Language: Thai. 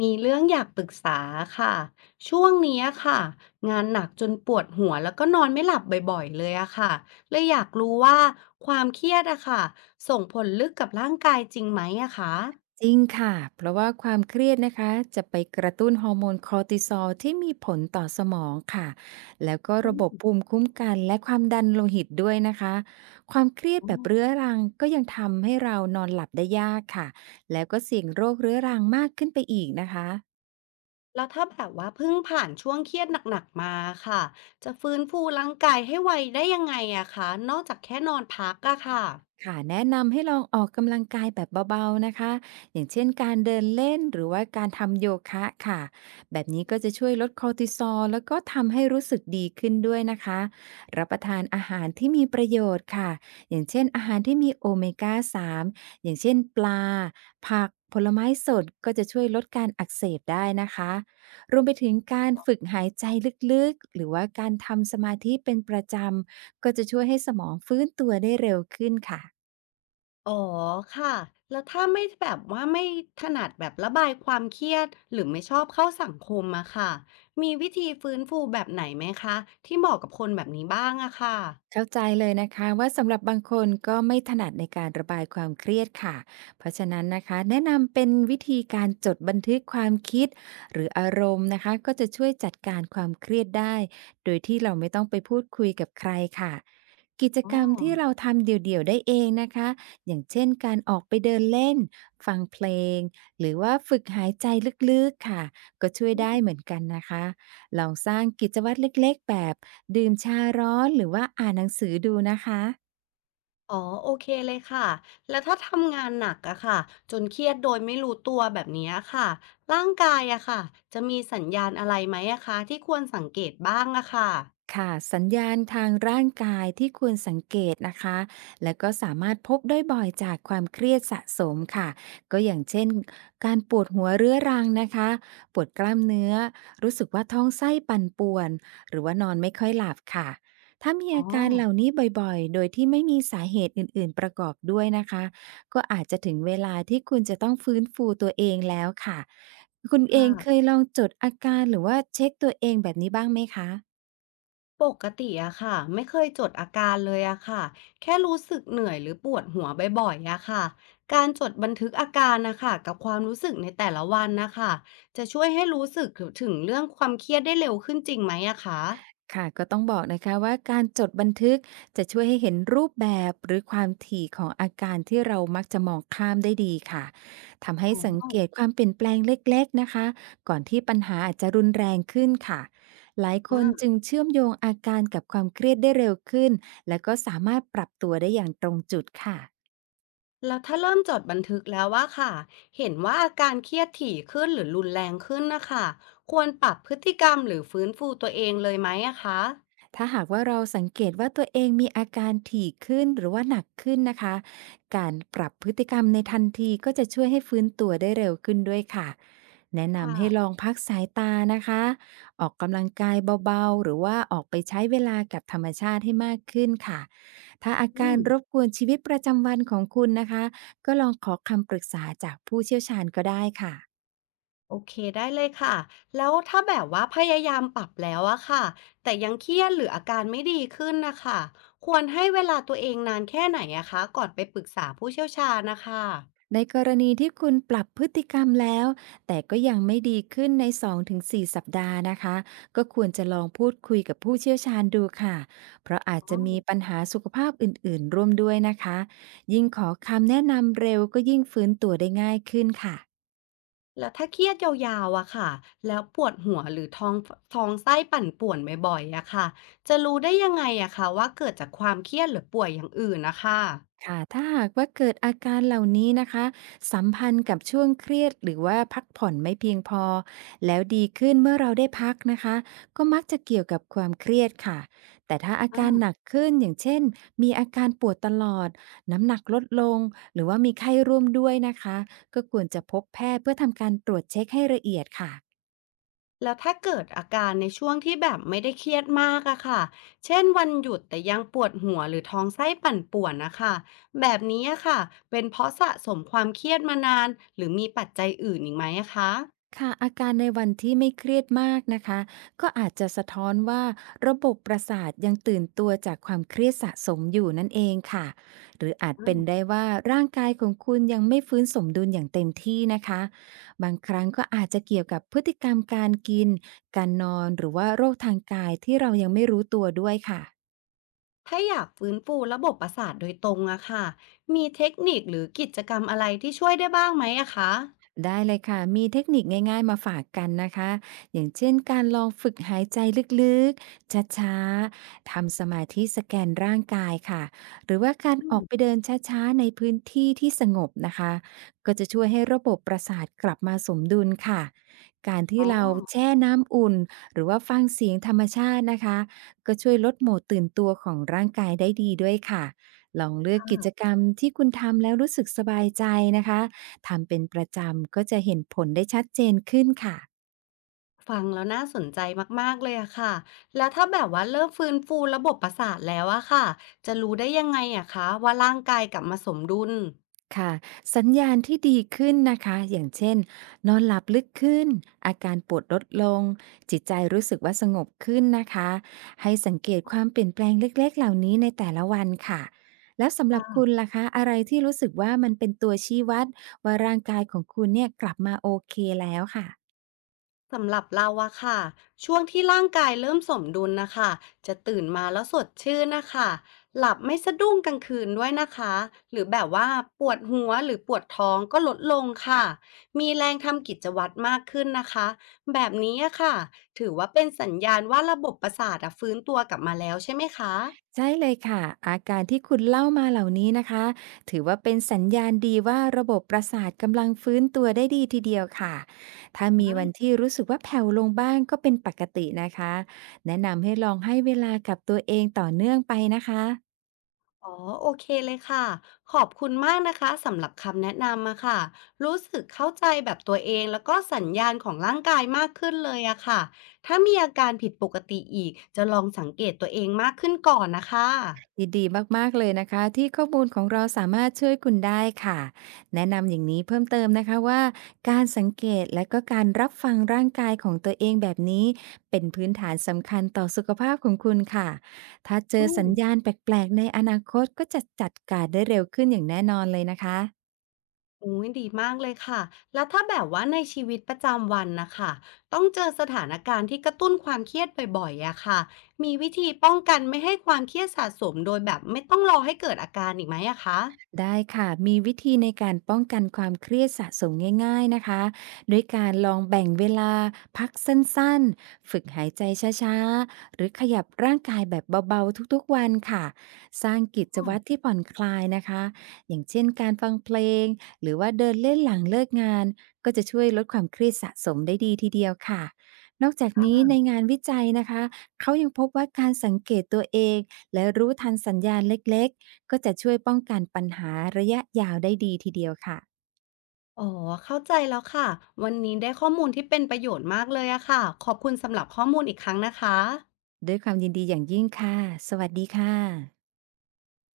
มีเรื่องอยากปรึกษาค่ะช่วงเนี้ยค่ะงานหนักจนปวดหัวแล้วก็นอนไม่หลับบ่อยๆเลยอะค่ะเลยอยากรู้ว่าความเครียดอะค่ะส่งผลลึกกับร่างกายจริงไหมอะคะจริงค่ะ เพราะว่าความเครียดนะคะจะไปกระตุ้นฮอร์โมนคอร์ติซอลที่มีผลต่อสมองค่ะ แล้วก็อืระบบมภูมิคุ้มกันและความดันโลหิตด้วยนะคะ ความเครียดอ๋แบบเรื้ออรังก็ยังทำให้เรานอนหลับได้ยากค่ะ แล้วก็เสี่ยงโรคเรื้อรังมากขึ้นไปอีกนะคะ แล้วถ้าแบบว่าเพิ่งผ่านช่วงเครียดหนักๆมาค่ะจะฟื้นฟูร่างกายให้ไวได้ยังไงอะคะนอกจากแค่นอนพักอะค่ะ ค่ะแนะนำให้ลองออกกำลังกายแบบเบาๆนะคะอย่างเช่นการเดินเล่นหรือว่าการทำโยคะค่ะแบบนี้ก็จะช่วยลดคอร์ติซอลแล้วก็ทำให้รู้สึกดีขึ้นด้วยนะคะรับประทานอาหารที่มีประโยชน์ค่ะอย่างเช่นอาหารที่มีโอเมก้า3อย่างเช่นปลาผักผลไม้สดก็จะช่วยลดการอักเสบได้นะคะรวมไปถึงการฝึกหายใจลึกๆหรือว่าการทำสมาธิเป็นประจำก็จะช่วยให้สมองฟื้นตัวได้เร็วขึ้นค่ะ อ๋อค่ะแล้วถ้าไม่แบบว่าไม่ถนัดแบบระบายความเครียดหรือไม่ชอบเข้าสังคมอะค่ะมีวิธีฟื้นฟูแบบไหนไหมคะที่เหมาะกับคนแบบนี้บ้างอะค่ะเข้าใจเลยนะคะว่าสำหรับบางคนก็ไม่ถนัดในการระบายความเครียดค่ะเพราะฉะนั้นนะคะแนะนำเป็นวิธีการจดบันทึกความคิดหรืออารมณ์นะคะก็จะช่วยจัดการความเครียดได้โดยที่เราไม่ต้องไปพูดคุยกับใครค่ะกิจอ๋อกรรมที่เราทำเดี่ยวๆได้เองนะคะอย่างเช่นการออกไปเดินเล่นฟังเพลงหรือว่าฝึกหายใจลึกๆค่ะก็ช่วยอืได้มเหมือนกันนะคะลองสร้างกิจวัตรเล็กๆแบบ ดื่มชาร้อนหรือว่าอ่านหนังสือดูนะคะ อ๋อโอเคเลยค่ะแล้วถ้าทำงานหนักอะค่ะจนเครียดโดยไม่รู้ตัวแบบนี้ค่ะร่างกายอะค่ะจะมีสัญญาณอะไรไหมอะคะที่ควรสังเกตบ้างอะค่ะค่ะสัญญาณทางร่างกายที่ควรสังเกตนะคะแล้วก็สามารถพบได้บ่อยจากความเครียดสะสมค่ะก็อย่างเช่นการปวดหัวเรื้อรังนะคะปวดกล้ามเนื้อรู้สึกว่าท้องไส้ปั่นป่วนหรือว่านอนไม่ค่อยหลับค่ะถ้ามีอ๋ออาการเหล่านี้บ่อยๆโดยที่ไม่มีสาเหตุอื่นๆประกอบด้วยนะคะก็อาจจะถึงเวลาที่คุณจะต้องฟื้นฟูตัวเองแล้วค่ะคุณเองเคค่ะ ยลองจดอาการหรือว่าเช็คตัวเองแบบนี้บ้างไหมคะ ปกติอะค่ะไม่เคยจดอาการเลยอะค่ะแค่รู้สึกเหนื่อยหรือปวดหัวบ่อยๆอะค่ะการจดบันทึกอาการนะคะกับความรู้สึกในแต่ละวันนะคะจะช่วยให้รู้สึกถึงเรื่องความเครียดได้เร็วขึ้นจริงไหมอะคะค่ะก็ต้องบอกนะคะว่าการจดบันทึกจะช่วยให้เห็นรูปแบบหรือความถี่ของอาการที่เรามักจะมองข้ามได้ดีค่ะทำให้อ๋สังอเกตความเปลี่ยนแปลงเล็กๆนะคะก่อนที่ปัญหาอาจจะรุนแรงขึ้นค่ะหลายคนอ่าจึงเชื่อมโยงอาการกับความเครียดได้เร็วขึ้นและก็สามารถปรับตัวได้อย่างตรงจุดค่ะ แล้วถ้าเริ่มจดบันทึกแล้วว่าค่ะเห็นว่าอาการเครียดถี่ขึ้นหรือรุนแรงขึ้นนะคะควรปรับพฤติกรรมหรือฟื้นฟูตัวเองเลยไหมอะคะถ้าหากว่าเราสังเกตว่าตัวเองมีอาการถี่ขึ้นหรือว่าหนักขึ้นนะคะการปรับพฤติกรรมในทันทีก็จะช่วยให้ฟื้นตัวได้เร็วขึ้นด้วยค่ะแนะค่ะนำให้ลองพักสายตานะคะออกกำลังกายเบาๆหรือว่าออกไปใช้เวลากับธรรมชาติให้มากขึ้นค่ะถ้าอาอืการม รบกวนชีวิตประจำวันของคุณนะคะก็ลองขอคำปรึกษาจากผู้เชี่ยวชาญก็ได้ค่ะ โอเคได้เลยค่ะแล้วถ้าแบบว่าพยายามปรับแล้วอะค่ะแต่ยังเครียดหรืออาการไม่ดีขึ้นนะคะควรให้เวลาตัวเองนานแค่ไหนอะคะก่อนไปปรึกษาผู้เชี่ยวชาญนะคะในกรณีที่คุณปรับพฤติกรรมแล้วแต่ก็ยังไม่ดีขึ้นใน2-4สสัปดาห์นะคะก็ควรจะลองพูดคุยกับผู้เชี่ยวชาญดูค่ะเพราะอาจอ๋อจะมีปัญหาสุขภาพอื่นๆร่วมด้วยนะคะยิ่งขอคำแนะนำเร็วก็ยิ่งฟื้นตัวได้ง่ายขึ้นค่ะ แล้วถ้าเครียดยาวๆอะค่ะแล้วปวดหัวหรือท้องท้องไส้ปั่นป่วนบ่อยๆอะค่ะจะรู้ได้ยังไงอะคะว่าเกิดจากความเครียดหรือป่วยอย่างอื่นนะคะ ค่ะถ้าหากว่าเกิดอาการเหล่านี้นะคะสัมพันธ์กับช่วงเครียดหรือว่าพักผ่อนไม่เพียงพอ แล้วดีขึ้นเมื่อเราได้พักนะคะ ก็มักจะเกี่ยวกับความเครียดค่ะ แต่ถ้าอาการหนักขึ้นอย่างเช่น มีอาการปวดตลอด น้ำหนักลดลง หรือว่ามีไข้ร่วมด้วยนะคะ ก็ควรจะพบแพทย์เพื่อทำการตรวจเช็คให้ละเอียดค่ะ แล้วถ้าเกิดอาการในช่วงที่แบบไม่ได้เครียดมากอะค่ะเช่นวันหยุดแต่ยังปวดหัวหรือท้องไส้ปั่นป่วนนะคะแบบนี้อะค่ะเป็นเพราะสะสมความเครียดมานานหรือมีปัจจัยอื่นอีกไหมอะคะค่ะอาการในวันที่ไม่เครียดมากนะคะก็อาจจะสะท้อนว่าระบบประสาทยังตื่นตัวจากความเครียดสะสมอยู่นั่นเองค่ะหรืออาจอืเป็นมได้ว่าร่างกายของคุณยังไม่ฟื้นสมดุลอย่างเต็มที่นะคะบางครั้งก็อาจจะเกี่ยวกับพฤติกรรมการกินการนอนหรือว่าโรคทางกายที่เรายังไม่รู้ตัวด้วยค่ะ ถ้าอยากฟื้นฟูระบบประสาทโดยตรงอะค่ะมีเทคนิคหรือกิจกรรมอะไรที่ช่วยได้บ้างไหมอะคะได้เลยค่ะมีเทคนิคง่ายๆมาฝากกันนะคะอย่างเช่นการลองฝึกหายใจลึกๆช้าๆทำสมาธิสแกนร่างกายค่ะหรือว่าการอือมอกไปเดินช้าๆในพื้นที่ที่สงบนะคะก็จะช่วยให้ระบบประสาทกลับมาสมดุลค่ะการที่อ๋อเราแช่น้ำอุ่นหรือว่าฟังเสียงธรรมชาตินะคะก็ช่วยลดโหมดตื่นตัวของร่างกายได้ดีด้วยค่ะลองเลือกกิจค่ะ กรรมที่คุณทำแล้วรู้สึกสบายใจนะคะ ทำเป็นประจำก็จะเห็นผลได้ชัดเจนขึ้นค่ะฟังแล้วน่าสนใจมากๆเลยอะค่ะ แล้วถ้าแบบว่าเริ่มฟื้นฟูระบบประสาทแล้วอะค่ะ จะรู้ได้ยังไงอะคะว่าร่างกายกลับมาสมดุล ค่ะสัญญาณที่ดีขึ้นนะคะอย่างเช่นนอนหลับลึกขึ้นอาการปวดลดลงจิตใจรู้สึกว่าสงบขึ้นนะคะให้สังเกตความเปลี่ยนแปลงเล็กๆเหล่านี้ในแต่ละวันค่ะแล้วสำหรับคุณล่ะคะอะไรที่รู้สึกว่ามันเป็นตัวชี้วัดว่าร่างกายของคุณเนี่ยกลับมาโอเคแล้วค่ะ สำหรับเราอะค่ะช่วงที่ร่างกายเริ่มสมดุลนะคะจะตื่นมาแล้วสดชื่นนะคะหลับไม่สะดุ้งกลางคืนด้วยนะคะหรือแบบว่าปวดหัวหรือปวดท้องก็ลดลงค่ะมีแรงทำกิจวัตรมากขึ้นนะคะแบบนี้อะค่ะถือว่าเป็นสัญญาณว่าระบบประสาทอะฟื้นตัวกลับมาแล้วใช่ไหมคะ ใช่เลยค่ะอาการที่คุณเล่ามาเหล่านี้นะคะถือว่าเป็นสัญญาณดีว่าระบบประสาทกำลังฟื้นตัวได้ดีทีเดียวค่ะถ้ามีวันที่รู้สึกว่าแผ่วลงบ้างก็เป็นปกตินะคะแนะนำให้ลองให้เวลากับตัวเองต่อเนื่องไปนะคะ อ๋อโอเคเลยค่ะขอบคุณมากนะคะสำหรับคำแนะนำอะค่ะรู้สึกเข้าใจแบบตัวเองแล้วก็สัญญาณของร่างกายมากขึ้นเลยอะค่ะถ้ามีอาการผิดปกติอีกจะลองสังเกตตัวเองมากขึ้นก่อนนะคะยินดีมากๆเลยนะคะที่ข้อมูลของเราสามารถช่วยคุณได้ค่ะแนะนำอย่างนี้เพิ่มเติมนะคะว่าการสังเกตและก็การรับฟังร่างกายของตัวเองแบบนี้เป็นพื้นฐานสำคัญต่อสุขภาพของคุณค่ะถ้าเจอือมสัญญาณแปลกๆในอนาคตก็จะจัดการได้เร็วขึ้นอย่างแน่นอนเลยนะคะ อุ้ยดีมากเลยค่ะแล้วถ้าแบบว่าในชีวิตประจำวันนะคะต้องเจอสถานการณ์ที่กระตุ้นความเครียดบ่อยๆอะค่ะมีวิธีป้องกันไม่ให้ความเครียดสะสมโดยแบบไม่ต้องรอให้เกิดอาการอีกไหมอะคะได้ค่ะมีวิธีในการป้องกันความเครียดสะสมง่ายๆนะคะโดยการลองแบ่งเวลาพักสั้นๆฝึกหายใจช้าๆหรือขยับร่างกายแบบเบาๆทุกๆวันค่ะสร้างกิจอ๋อวัตรที่ผ่อนคลายนะคะอย่างเช่นการฟังเพลงหรือว่าเดินเล่นหลังเลิกงานก็จะช่วยลดความเครียดสะสมได้ดีทีเดียวค่ะนอกจากนี้ในค่ะ งานวิจัยนะคะเขายังพบว่าการสังเกตตัวเองและรู้ทันสัญญาณเล็กๆ ก็จะช่วยป้องกันปัญหาระยะยาวได้ดีทีเดียวค่ะอ๋อเข้าใจแล้วค่ะวันนี้ได้ข้อมูลที่เป็นประโยชน์มากเลยอะค่ะขอบคุณสำหรับข้อมูลอีกครั้งนะคะด้วยความยินดีอย่างยิ่งค่ะ สวัสดีค่ะ